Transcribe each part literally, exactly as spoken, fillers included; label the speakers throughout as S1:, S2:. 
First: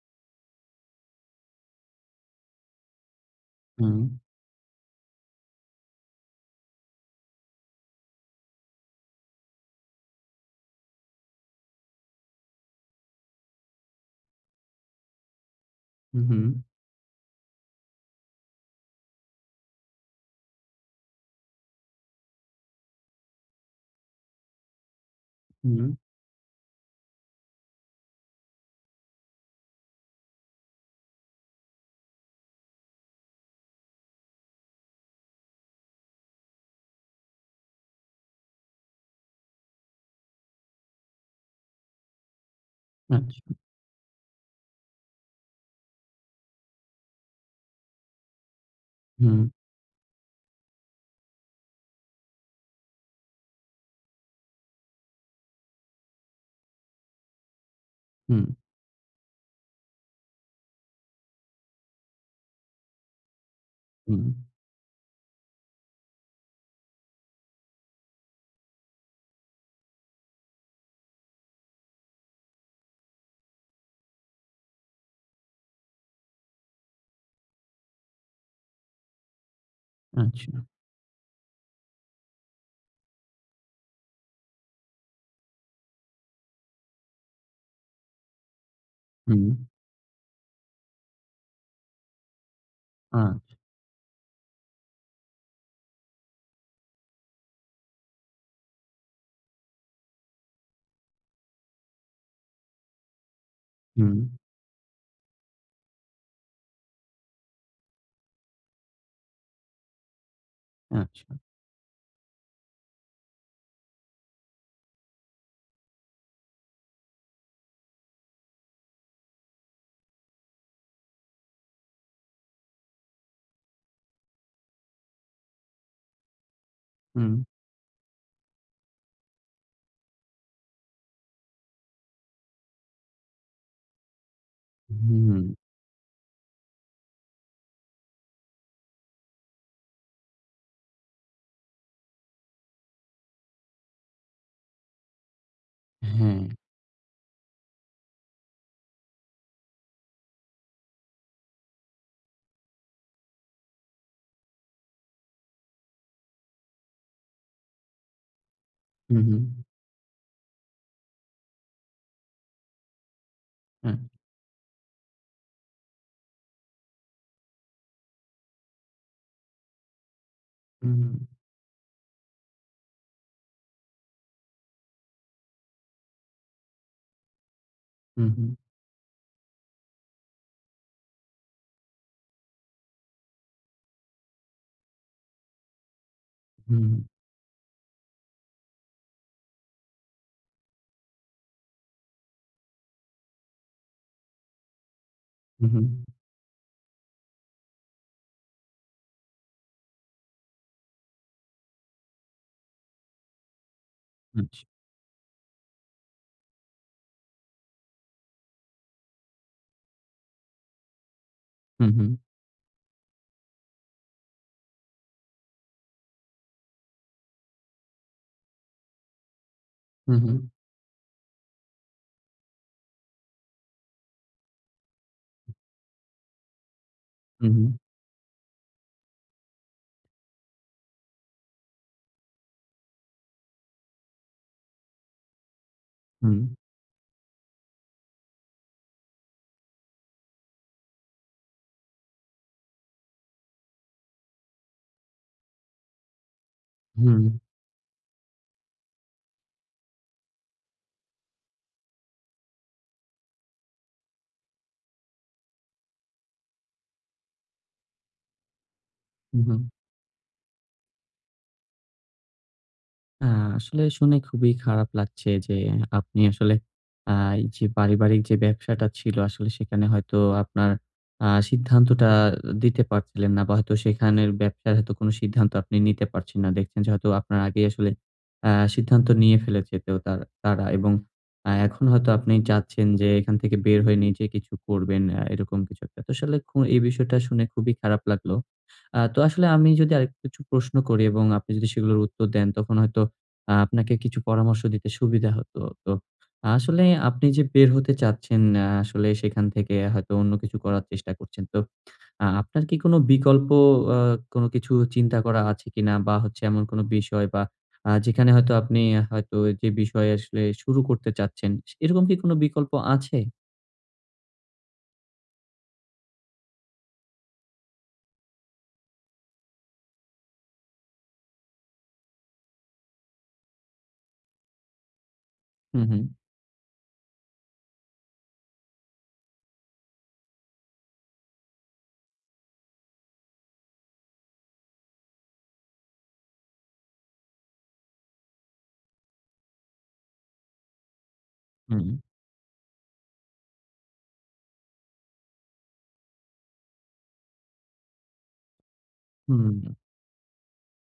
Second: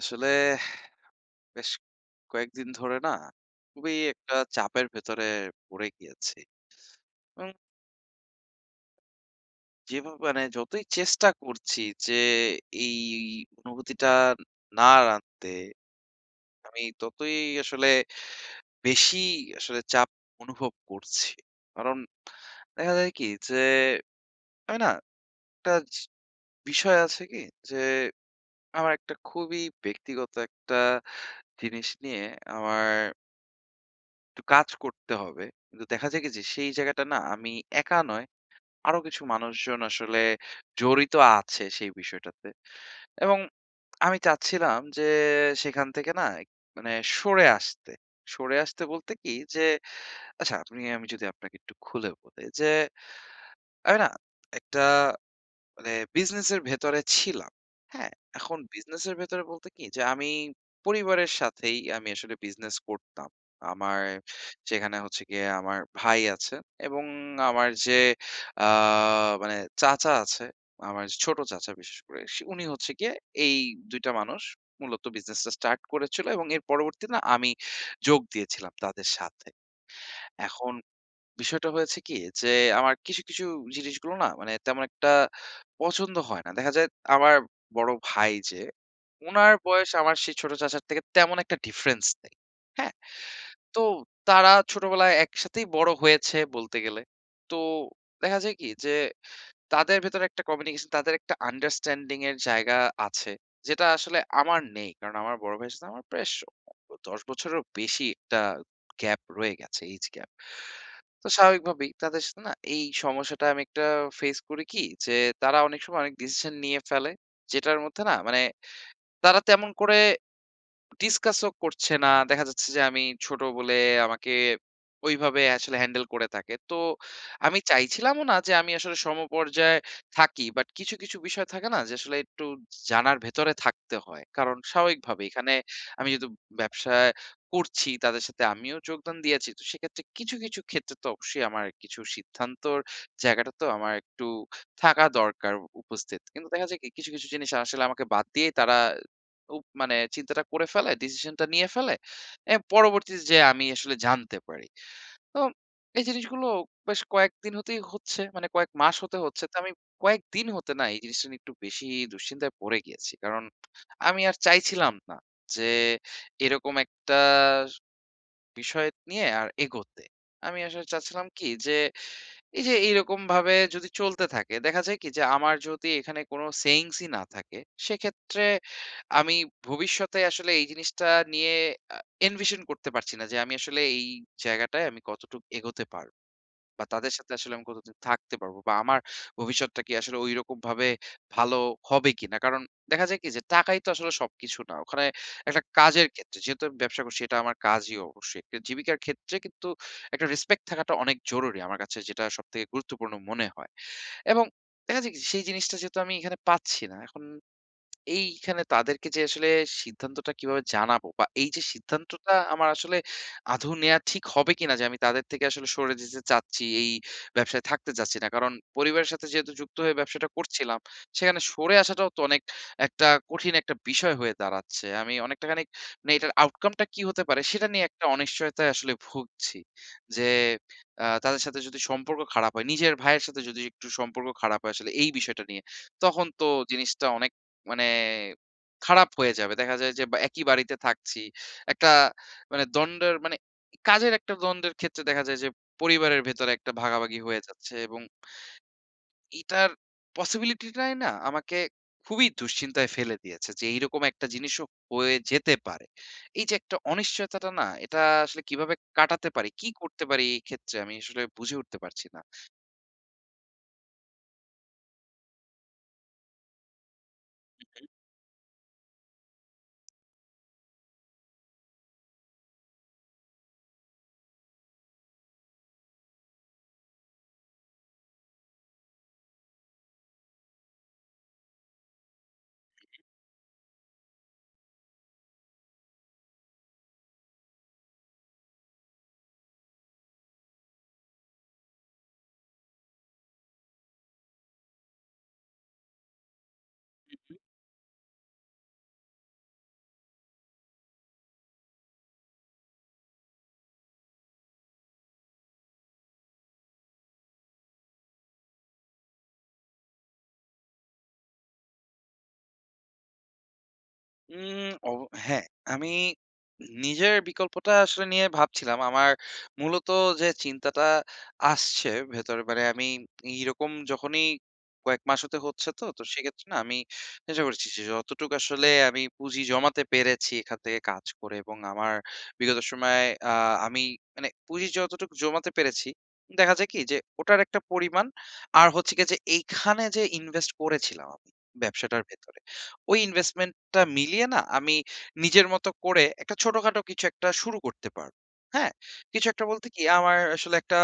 S1: আসলে বেশ কয়েকদিন ধরে না খুবই
S2: হুম,
S1: একটা চাপের ভেতরে পড়ে গিয়েছি, এবং যেভাবে মানে যতই চেষ্টা করছি যে এই অনুভূতিটা না আর আনতে,
S2: হুম,
S1: আমি ততই আসলে বেশি আসলে চাপ অনুভব করছি। কারণ দেখা যায় কি যে আমি না একটা
S2: হুম,
S1: জি- বিষয় আছে কি যে আমার একটা খুবই ব্যক্তিগত একটা জিনিস নিয়ে আমার একটু কাজ করতে হবে। কিন্তু দেখা যায় কি যে সেই জায়গাটা না আমি একা নয়, আরো কিছু মানুষজন আসলে জড়িত আছে সেই বিষয়টাতে। এবং
S2: আচ্ছা।
S1: আমি চাচ্ছিলাম যে সেখান থেকে না মানে সরে আসতে। সরে আসতে বলতে কি
S2: হুম,
S1: যে, আচ্ছা, আপনি আমি যদি আপনাকে একটু খুলে বলি যে আমি না একটা মানে বিজনেসের ভেতরে ছিলাম। হ্যাঁ?
S2: হুম,
S1: এখন বিজনেসের ভেতরে বলতে কি যে আমি পরিবারের সাথেই আমি আসলে বিজনেস করতাম। আমার
S2: হুম,
S1: সেখানে হচ্ছে গিয়ে আমার ভাই আছে, এবং আমার যে আ মানে চাচা আছে। আমার যে ছোট চাচা বিশেষ করে সে উনি হচ্ছে গিয়ে এই দুই টা মানুষ মূলত বিজনেসটা স্টার্ট করেছিল, এবং এর পরবর্তীতে না আমি যোগ দিয়েছিলাম তাদের সাথে।
S2: আচ্ছা।
S1: এখন বিষয়টা হয়েছে কি যে, আমার কিছু, কিছু জিনিসগুলো না মানে তেমন একটা পছন্দ হয় না। দেখা যায় আমার বড় ভাই যে,
S2: হুম,
S1: উনার বয়স আমার সেই ছোট চাচার থেকে তেমন একটা ডিফারেন্স নেই। হ্যাঁ?
S2: আ
S1: তো তারা ছোটবেলায় একসাথেই বড় হয়েছে বলতে গেলে। তো দেখা যায় কি যে, তাদের ভেতরে একটা কমিউনিকেশন, তাদের একটা আন্ডারস্ট্যান্ডিং এর জায়গা আছে, যেটা
S2: হুম,
S1: আসলে আমার নেই। কারণ আমার বড় ভাইয়ের সাথে আমার প্রায় স দশ বছরেরও বেশি একটা গ্যাপ রয়ে গেছে, এইজ গ্যাপ।
S2: আচ্ছা।
S1: তো স্বাভাবিকভাবেই তাদের সাথে না এই সমস্যাটা আমি একটা ফেস করি কি যে, তারা অনেক সময় অনেক ডিসিশন নিয়ে ফেলে, যেটার মধ্যে না মানে তারা তেমন করে ডিসকাসও করছে না। দেখা যাচ্ছে যে আমি ছোট বলে আমাকে ওইভাবে আসলে হ্যান্ডেল করে থাকে। তো
S2: হুম,
S1: আমি চাইছিলামও না যে আমি আসলে সমপর্যায়ে থাকি। বাট কিছু, কিছু বিষয় থাকে না যে আসলে একটু জানার ভেতরে থাকতে হয়। কারণ স্বাভাবিকভাবে
S2: হুম,
S1: এখানে আমি যেহেতু ব্যবসায় করছি, তাদের সাথে আমিও যোগদান দিয়েছি। তো সেক্ষেত্রে কিছু, কিছু ক্ষেত্রে তো অবশ্যই আমার কিছু সিদ্ধান্তর জায়গাটা তো আমার একটু থাকা দরকার উপস্থিত।
S2: হ্যাঁ।
S1: কিন্তু দেখা যায় কি, কিছু, কিছু জিনিস আসলে আমাকে বাদ দিয়েই তারা উপ মানে চিন্তাটা করে ফেলে, ডিসিশনটা নিয়ে ফেলে। এ পরবর্তীতে যেয়ে আমি আসলে জানতে পারি। তো এই জিনিসগুলো বেশ কয়েকদিন হতেই হচ্ছে, মানে কয়েক মাস হতে
S2: হুম, হুম,
S1: হচ্ছে। তো আমি কয়েকদিন হতে না এই জিনিসটা নিয়ে একটু বেশি দুশ্চিন্তায় পড়ে গিয়েছি। কারণ
S2: হ্যাঁ।
S1: আমি আর চাইছিলাম না যে এরকম একটা বিষয় নিয়ে আর এগোতে। আমি আসলে
S2: হুম,
S1: চাচ্ছিলাম কি যে, এই যে এইরকমভাবে যদি চলতে থাকে, দেখা যায় কি যে আমার যদি এখানে কোন সেইংস ই না থাকে,
S2: হুম,
S1: সেক্ষেত্রে
S2: হুম,
S1: আমি ভবিষ্যতে আসলে এই জিনিসটা নিয়ে আ এনভিশন করতে পারছি না যে আমি আসলে এই জায়গাটায় আমি কতটুক এগোতে পারব। বা
S2: হুম,
S1: তাদের সাথে আসলে আমি কতদিন থাকতে পারবো, বা আমার ভবিষ্যৎটা কি আসলে ঐরকমভাবে ভালো হবে কিনা। কারণ দেখা যায় কি যে টাকাই তো আসলে সবকিছু না। ওখানে একটা
S2: হুম, হুম,
S1: কাজের ক্ষেত্রে যেহেতু আমি ব্যবসা করছি, এটা আমার কাজই অবশ্যই। একটা জীবিকার ক্ষেত্রে কিন্তু একটা রেসপেক্ট থাকাটা অনেক জরুরি আমার কাছে, যেটা সবথেকে গুরুত্বপূর্ণ মনে হয়। এবং
S2: আচ্ছা।
S1: দেখা যায় কি, সেই জিনিসটা যেহেতু আমি এখানে পাচ্ছি না, এখন এইখানে তাদেরকে যে আসলে সিদ্ধান্তটা কিভাবে জানাবো, বা এই যে
S2: হুম, হুম,
S1: সিদ্ধান্তটা আমার আসলে আদৌ নেয়া ঠিক হবে কিনা যে আমি তাদের থেকে আসলে সরে যেতে চাচ্ছি, এই ব্যবসায় থাকতে চাচ্ছি না। কারণ পরিবারের সাথে যেহেতু যুক্ত হয়ে
S2: হুম,
S1: ব্যবসাটা
S2: হুম,
S1: করছিলাম, সেখানে সরে আসাটাও তো অনেক একটা কঠিন একটা বিষয় হয়ে দাঁড়াচ্ছে। আমি অনেকটা খানিক মানে এটার আউটকামটা কি হতে পারে
S2: হুম,
S1: সেটা নিয়ে একটা অনিশ্চয়তায় আসলে ভুগছি। যে আ তাদের সাথে যদি সম্পর্ক খারাপ হয়, নিজের ভাইয়ের সাথে যদি একটু সম্পর্ক খারাপ হয় আসলে এই বিষয়টা নিয়ে, তখন
S2: হুম,
S1: তো জিনিসটা অনেক মানে খারাপ হয়ে যাবে। দেখা যায় যে বা একই বাড়িতে থাকছি। একটা মানে দ্বন্দ্বের মানে কাজের একটা দ্বন্দ্বের ক্ষেত্রে দেখা যায় যে পরিবারের ভেতরে একটা ভাগাভাগি
S2: হুম,
S1: হয়ে যাচ্ছে, এবং এটার পসিবিলিটি টাই না আমাকে খুবই দুশ্চিন্তায় ফেলে দিয়েছে যে এইরকম একটা জিনিসও হয়ে যেতে পারে। এই যে একটা অনিশ্চয়তাটা না, এটা আসলে কিভাবে কাটাতে
S2: হুম,
S1: পারি?
S2: হুম।
S1: কি করতে পারি এই ক্ষেত্রে আমি আসলে বুঝে উঠতে পারছি না।
S2: আ আসলে শুনে খুবই খারাপ লাগছে যে আপনি আসলে আ এই যে পারিবারিক যে ব্যবসাটা ছিল আসলে সেখানে হয়তো আপনার আ সিদ্ধান্তটা দিতে পারছিলেন না বা হয়তো সেখানের ব্যবসার হয়তো কোনো সিদ্ধান্ত আপনি নিতে পারছেন না। দেখছেন যে হয়তো আপনার আগেই আসলে আ সিদ্ধান্ত নিয়ে ফেলেছে তো তার তারা এবং আ এখন হয়তো আপনি চাচ্ছেন যে এখান থেকে বের হয়ে নিজে কিছু করবেন, আ এরকম কিছু একটা। তো আসলে খু এই বিষয়টা শুনে খুবই খারাপ লাগলো। আ তো আসলে আমি যদি আরেকটু কিছু প্রশ্ন করি এবং আপনি যদি সেগুলোর উত্তর দেন, তখন হয়তো আ আপনাকে কিছু পরামর্শ দিতে সুবিধা হতো। তো আসলে আপনি যে বের হতে চাচ্ছেন, আ আসলে সেখান থেকে হয়তো অন্য কিছু করার চেষ্টা করছেন। তো আ আপনার কি কোনো বিকল্প, আ কোনো কিছু চিন্তা করা আছে কিনা? বা হচ্ছে এমন কোনো বিষয় বা আ যেখানে হয়তো আপনি হয়তো যে বিষয়ে আসলে শুরু করতে চাচ্ছেন, এরকম কি কোনো বিকল্প আছে?
S1: উম অব হ্যাঁ, আমি নিজের বিকল্পটা আসলে নিয়ে ভাবছিলাম। আমার মূলত যে চিন্তাটা আসছে ভেতরে মানে আমি এইরকম যখনই কয়েক মাস হতে হচ্ছে
S2: হুম,
S1: তো,
S2: হুম,
S1: তো সেক্ষেত্রে না আমি চেষ্টা করেছি যে যতটুকু আসলে আমি পুঁজি জমাতে পেরেছি এখান থেকে কাজ করে, এবং আমার বিগত সময়ে আ আমি মানে পুঁজি যতটুকু জমাতে পেরেছি, দেখা যায় কি যে ওটার একটা পরিমাণ আর হচ্ছে গিয়ে যে এইখানে যে ইনভেস্ট করেছিলাম আমি
S2: হুম,
S1: ব্যবসাটার ভেতরে, ওই ইনভেস্টমেন্টটা মিলিয়ে না আমি নিজের মতো করে একটা ছোটখাটো কিছু একটা শুরু করতে পারবো। হ্যাঁ? কিছু একটা
S2: হুম,
S1: বলতে কি, আমার আসলে একটা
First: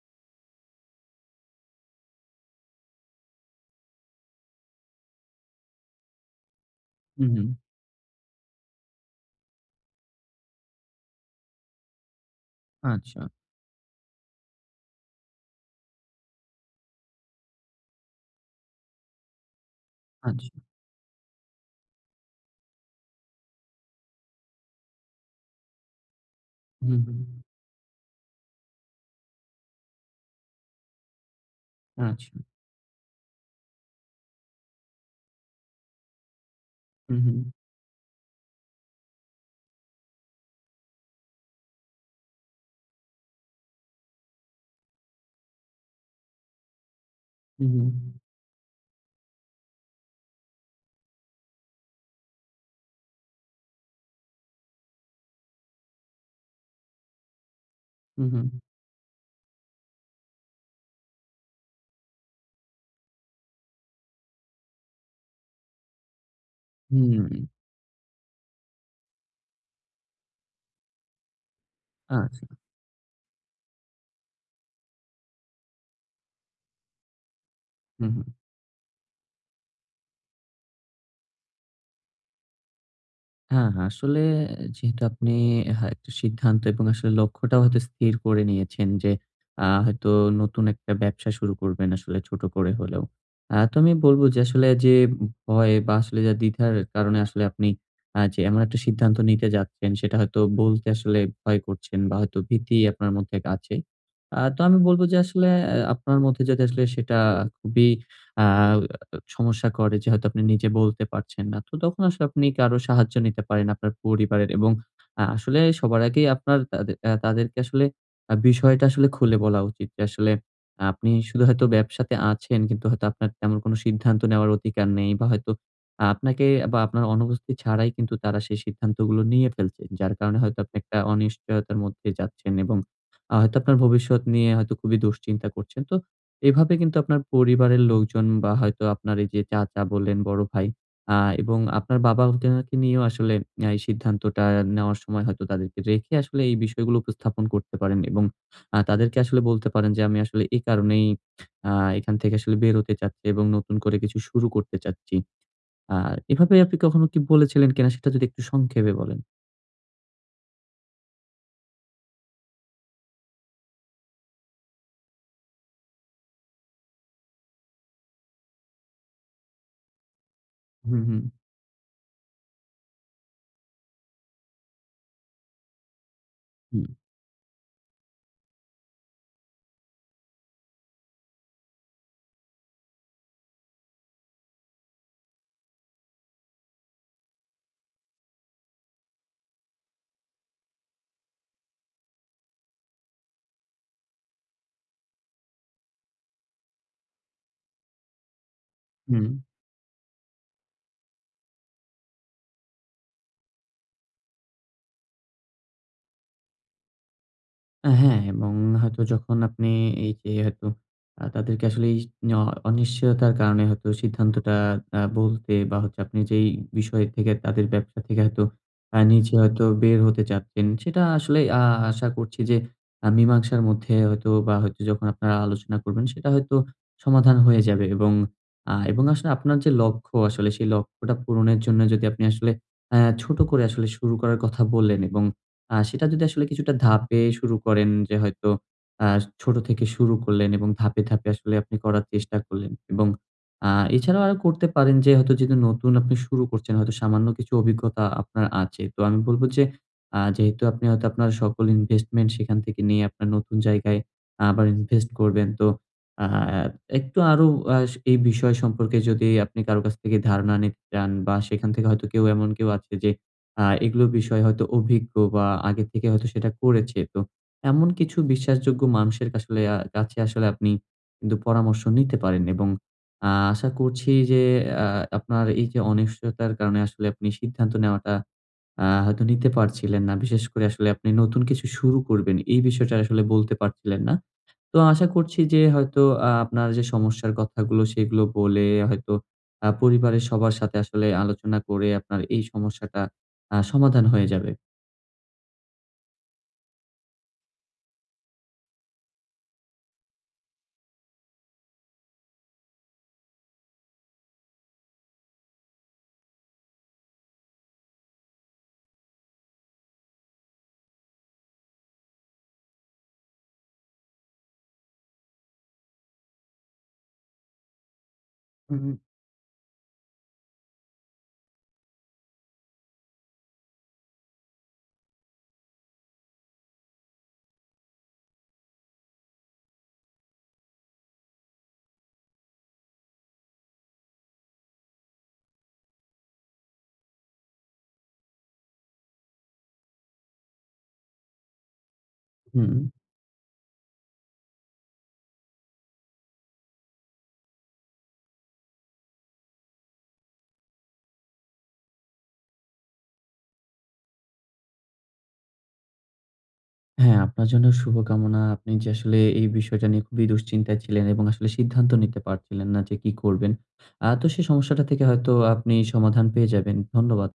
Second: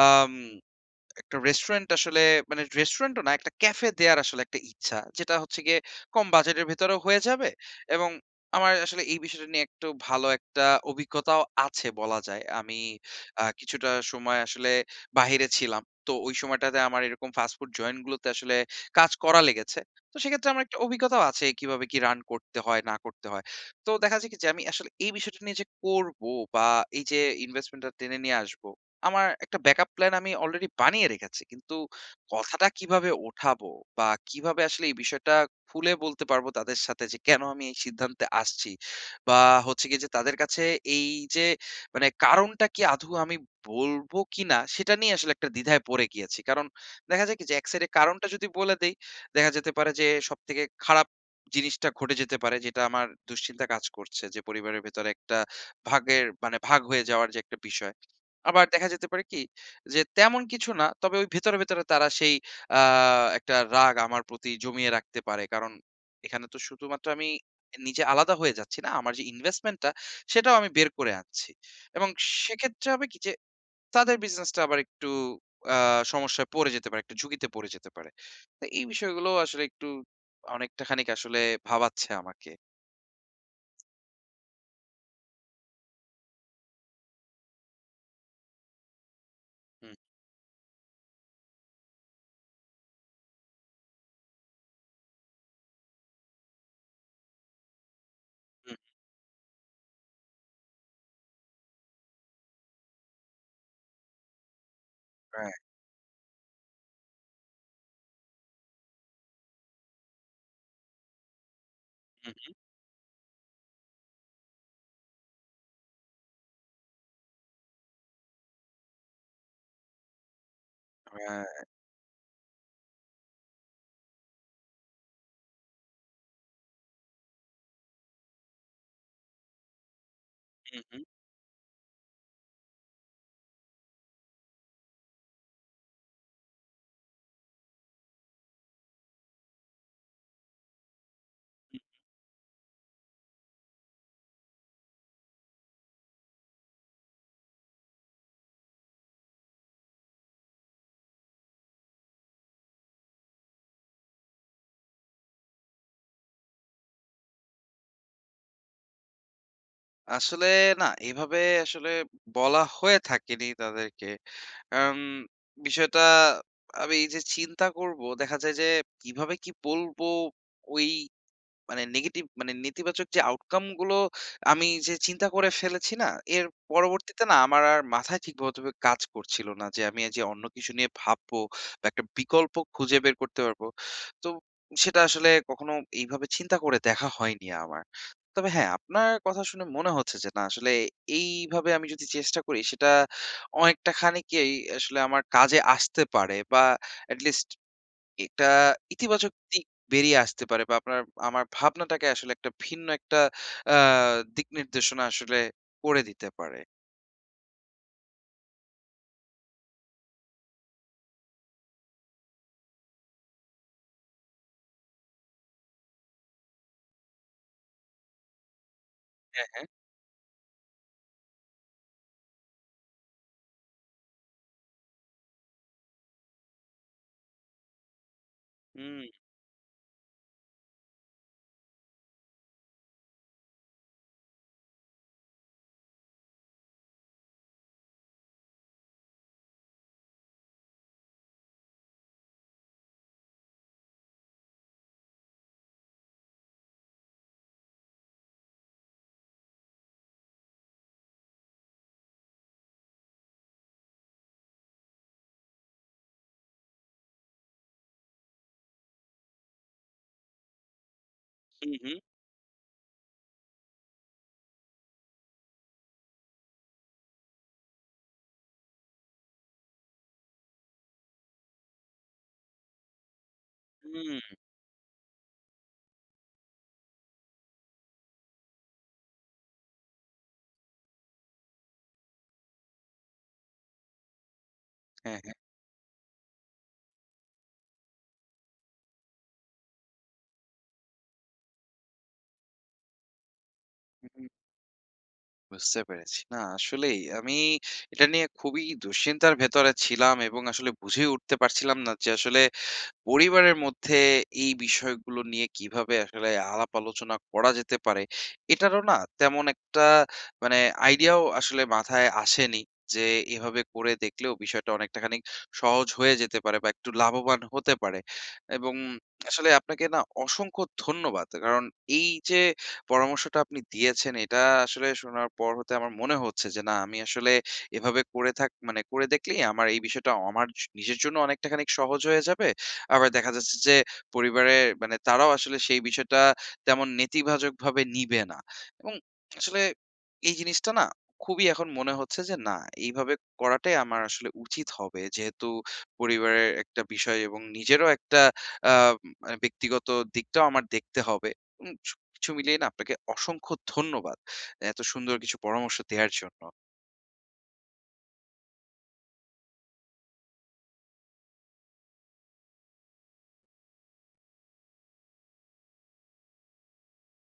S1: আম একটা রেস্টুরেন্ট আসলে, মানে রেস্টুরেন্টও না, একটা ক্যাফে দেয়ার আসলে একটা ইচ্ছা, যেটা হচ্ছে গিয়ে কম বাজেটের ভেতরেও হয়ে
S2: হুম, হুম।
S1: যাবে। এবং আমার আসলে এই বিষয়টা নিয়ে একটু ভালো একটা অভিজ্ঞতাও আছে বলা যায়। আমি
S2: আচ্ছা,
S1: আ কিছুটা সময় আসলে বাহিরে ছিলাম। তো ওই সময়টাতে আমার এরকম ফাস্ট ফুড জয়েন্ট গুলোতে আসলে কাজ করা লেগেছে। তো
S2: আচ্ছা।
S1: সেক্ষেত্রে আমার একটা অভিজ্ঞতাও আছে কিভাবে কি রান করতে হয় না করতে হয়। তো দেখা যায় কি যে আমি আসলে এই বিষয়টা নিয়ে যে করব, বা
S2: হুম,
S1: এই
S2: হুম।
S1: যে ইনভেস্টমেন্ট টা টেনে নিয়ে আসব, আমার একটা ব্যাকআপ প্ল্যান আমি অলরেডি বানিয়ে রেখেছি। কিন্তু
S2: আচ্ছা।
S1: কথাটা কিভাবে ওঠাবো, বা কিভাবে আসলে এই বিষয়টা খুলে বলতে পারবো তাদের সাথে
S2: হুম,
S1: যে
S2: হুম,
S1: কেন আমি এই সিদ্ধান্তে আসছি? বা হচ্ছে গিয়ে যে তাদের কাছে এই যে মানে কারণটা কি আদৌ আমি বলবো কিনা, সেটা নিয়ে আসলে একটা দ্বিধায় পড়ে গিয়েছি। কারণ দেখা যায় কি যে, এক
S2: হুম,
S1: সাইডে কারণটা যদি বলে দেই, দেখা যেতে পারে যে সবথেকে খারাপ জিনিসটা ঘটে যেতে পারে, যেটা আমার দুশ্চিন্তা কাজ করছে যে পরিবারের ভেতরে একটা ভাগের মানে ভাগ হয়ে যাওয়ার যে একটা বিষয়।
S2: হুম,
S1: আবার দেখা যেতে পারে কি? যে তেমন কিছু না। তবে ওই ভেতরে, ভেতরে তারা সেই আ একটা রাগ আমার প্রতি জমিয়ে রাখতে পারে। কারণ এখানে তো
S2: হুম,
S1: শুধুমাত্র আমি
S2: হুম।
S1: নিজে আলাদা হয়ে যাচ্ছি না। আমার যে ইনভেস্টমেন্ট টা, সেটাও আমি বের করে আনছি। এবং
S2: আচ্ছা।
S1: সেক্ষেত্রে হবে কি? যে তাদের বিজনেসটা আবার একটু আ সমস্যায় পড়ে যেতে পারে, একটু ঝুঁকিতে পড়ে যেতে পারে।
S2: হুম, হুম।
S1: তো এই বিষয়গুলো আসলে একটু অনেকটা খানিক আসলে ভাবাচ্ছে আমাকে।
S2: হ্যাঁ, হ্যাঁ। আসলে যেহেতু আপনি, হ্যাঁ, একটা সিদ্ধান্ত এবং আসলে লক্ষ্যটাও হয়তো স্থির করে নিয়েছেন যে, আ
S1: হুম,
S2: হয়তো নতুন একটা ব্যবসা শুরু করবেন আসলে ছোট করে হলেও। আ তো আমি বলব যে আসলে যে ভয় বা আসলে যে দ্বিধার কারণে আসলে আপনি আ যে এমন
S1: হুম,
S2: একটা সিদ্ধান্ত নিতে যাচ্ছেন, সেটা হয়তো বলতে আসলে ভয় করছেন বা হয়তো ভীতি আপনার মধ্যে আছে। আ তো আমি বলব যে আসলে
S1: রাইট।
S2: অ্যা আপনার মধ্যে যাতে আসলে সেটা খুবই আ সমস্যা করে যে হয়তো আপনি নিজে বলতে পারছেন না। তো তখন আসলে
S1: হুম,
S2: আপনি
S1: হুম,
S2: কারো সাহায্য নিতে পারেন আপনার পরিবারের, এবং আ আসলে সবার আগেই আপনার তাদে আ তাদেরকে আসলে আ বিষয়টা আসলে খুলে বলা উচিত যে আসলে আপনি শুধু হয়তো
S1: রাইট।
S2: ব্যবসাতে আছেন, কিন্তু হয়তো আপনার তেমন কোনো সিদ্ধান্ত নেওয়ার অধিকার নেই, বা হয়তো আ আপনাকে বা আপনার অনুপস্থিতি ছাড়াই কিন্তু তারা সেই সিদ্ধান্তগুলো নিয়ে ফেলছে। যার কারণে হয়তো আপনি
S1: হুম,
S2: একটা
S1: হুম।
S2: অনিশ্চয়তার মধ্যে যাচ্ছেন, এবং আ হয়তো আপনার ভবিষ্যৎ নিয়ে হয়তো খুবই দুশ্চিন্তা করছেন। তো এভাবে কিন্তু আপনার পরিবারের লোকজন, বা হয়তো আপনার এই যে চাচা বললেন, বড় ভাই, আ এবং আপনার বাবা, তেনাকে নিয়েও আসলে আ এই সিদ্ধান্তটা নেওয়ার সময় হয়তো তাদেরকে রেখে আসলে এই বিষয়গুলো উপস্থাপন করতে পারেন, এবং আ তাদেরকে আসলে বলতে পারেন যে, "আমি আসলে এই কারণেই আ এখান থেকে আসলে বেরোতে চাচ্ছি এবং নতুন করে কিছু শুরু করতে চাচ্ছি।" আ এভাবে আপনি কখনো কি বলেছিলেন কিনা, সেটা যদি একটু সংক্ষেপে বলেন?
S1: আসলে না, এভাবে আসলে বলা হয়ে থাকেনি তাদেরকে। আম বিষয়টা আমি এই যে চিন্তা করব, দেখা যায় যে কিভাবে কি বলবো, ওই
S2: হুম, হুম।
S1: মানে নেগেটিভ মানে নেতিবাচক যে আউটকাম গুলো আমি যে চিন্তা করে ফেলেছি না, এর
S2: হুম,
S1: পরবর্তীতে না আমার আর মাথায় ঠিকমতভাবে কাজ করছিল না যে আমি যে অন্য কিছু নিয়ে ভাববো বা একটা বিকল্প খুঁজে বের করতে পারবো। তো সেটা আসলে কখনো এইভাবে চিন্তা করে দেখা হয়নি আমার। তবে হ্যাঁ, আপনার কথা শুনে মনে হচ্ছে যে না আসলে এইভাবে আমি যদি চেষ্টা করি, সেটা অনেকটা খানিকেই আসলে আমার কাজে আসতে পারে, বা এট লিস্ট এটা
S2: হুম।
S1: ইতিবাচক দিক বেরিয়ে আসতে পারে, বা আপনার আমার ভাবনাটাকে আসলে একটা ভিন্ন একটা আ দিক নির্দেশনা আসলে করে দিতে পারে।
S2: আ হ্যাঁ, এবং হয়তো যখন আপনি এই যে হয়তো আ তাদেরকে আসলে এই ন অনিশ্চয়তার কারণে হয়তো সিদ্ধান্তটা আ বলতে, বা হচ্ছে আপনি যেই বিষয় থেকে, তাদের ব্যবসা থেকে হয়তো আ নিজে
S1: হ্যাঁ,
S2: হয়তো
S1: হ্যাঁ।
S2: বের হতে চাচ্ছেন, সেটা আসলে, আ আশা করছি যে আ মীমাংসার মধ্যে হয়তো, বা হয়তো যখন আপনারা আলোচনা করবেন, সেটা হয়তো সমাধান হয়ে যাবে। এবং আ
S1: হুম,
S2: এবং আসলে আপনার যে লক্ষ্য, আসলে সেই লক্ষ্যটা পূরণের জন্য যদি আপনি আসলে অ্যা ছোট করে আসলে শুরু করার কথা বললেন, এবং আ সেটা যদি আসলে কিছুটা ধাপে শুরু করেন, যে হয়তো আ ছোট থেকে শুরু করলেন এবং ধাপে, ধাপে আসলে আপনি করার চেষ্টা করলেন, এবং আ এছাড়াও আরো করতে পারেন যে হয়তো, যেহেতু নতুন আপনি শুরু করছেন, হয়তো সামান্য কিছু অভিজ্ঞতা আপনার আছে। তো আমি বলব যে আ যেহেতু আপনি হয়তো আপনার সকল ইনভেস্টমেন্ট সেখান থেকে নিয়ে আপনার নতুন জায়গায় আবার ইনভেস্ট করবেন। তো আ একটু আরো আ এই বিষয় সম্পর্কে যদি আপনি কারো কাছ থেকে ধারণা নিতে চান, বা সেখান
S1: হুম,
S2: থেকে
S1: হুম,
S2: হয়তো কেউ, এমন কেউ আছে যে আ এগুলো বিষয়ে হয়তো অভিজ্ঞ বা আগে থেকে হয়তো সেটা করেছে। তো এমন কিছু বিশ্বাসযোগ্য মানুষের আসলে আ কাছে, আসলে আপনি কিন্তু পরামর্শ নিতে পারেন, এবং আ আশা করছি
S1: হুম।
S2: যে আ আপনার এই যে অনিশ্চয়তার কারণে আসলে আপনি সিদ্ধান্ত নেওয়াটা আ হয়তো নিতে পারছিলেন না, বিশেষ করে আসলে আপনি নতুন কিছু শুরু করবেন, এই বিষয়টা আসলে বলতে পারছিলেন না। তো আশা
S1: হ্যাঁ, হ্যাঁ।
S2: করছি যে হয়তো আ আপনার যে সমস্যার কথাগুলো সেগুলো বলে হয়তো আ পরিবারের সবার সাথে আসলে আলোচনা করে আপনার এই সমস্যাটা আ সমাধান
S1: হুম,
S2: হয়ে যাবে।
S1: বুঝতে পেরেছি। না, আসলেই আমি এটা নিয়ে খুবই দুশ্চিন্তার ভেতরে ছিলাম, এবং আসলে বুঝেই উঠতে পারছিলাম না যে আসলে পরিবারের মধ্যে এই বিষয়গুলো নিয়ে কিভাবে আসলে আলাপ আলোচনা করা যেতে পারে। এটারও না তেমন একটা মানে আইডিয়াও আসলে মাথায় আসেনি যে এভাবে করে দেখলেও বিষয়টা অনেকটা খানি সহজ হয়ে যেতে পারে, বা একটু লাভবান হতে পারে। এবং
S2: হুম।
S1: আসলে আপনাকে না অসংখ্য ধন্যবাদ, কারণ এই যে পরামর্শটা আপনি দিয়েছেন, এটা আসলে শোনার পর হতে আমার মনে হচ্ছে যে না, আমি আসলে এভাবে করে থাক মানে করে দেখলেই আমার এই বিষয়টা আমার জ- নিজের জন্য অনেকটা খানি সহজ হয়ে যাবে। আবার দেখা যাচ্ছে যে পরিবারে মানে তারাও আসলে সেই বিষয়টা তেমন নেতিবাচকভাবে নিবে না। এবং আসলে এই জিনিসটা না খুবই এখন মনে হচ্ছে যে না,
S2: হুম,
S1: এইভাবে করাটাই আমার আসলে উচিত হবে। যেহেতু পরিবারের একটা বিষয়, এবং নিজেরও একটা আ মানে ব্যক্তিগত দিকটাও আমার দেখতে হবে। উম সবকিছু মিলিয়ে না আপনাকে অসংখ্য ধন্যবাদ। এত সুন্দর কিছু পরামর্শ দেয়ার জন্য।
S2: হ্যাঁ, আপনার জন্য শুভকামনা। আপনি যে আসলে এই বিষয়টা নিয়ে খুবই দুশ্চিন্তায় ছিলেন এবং আসলে সিদ্ধান্ত নিতে পারছিলেন না যে কি করবেন। আ তো সেই সমস্যাটা থেকে হয়তো আপনি সমাধান পেয়ে যাবেন। ধন্যবাদ।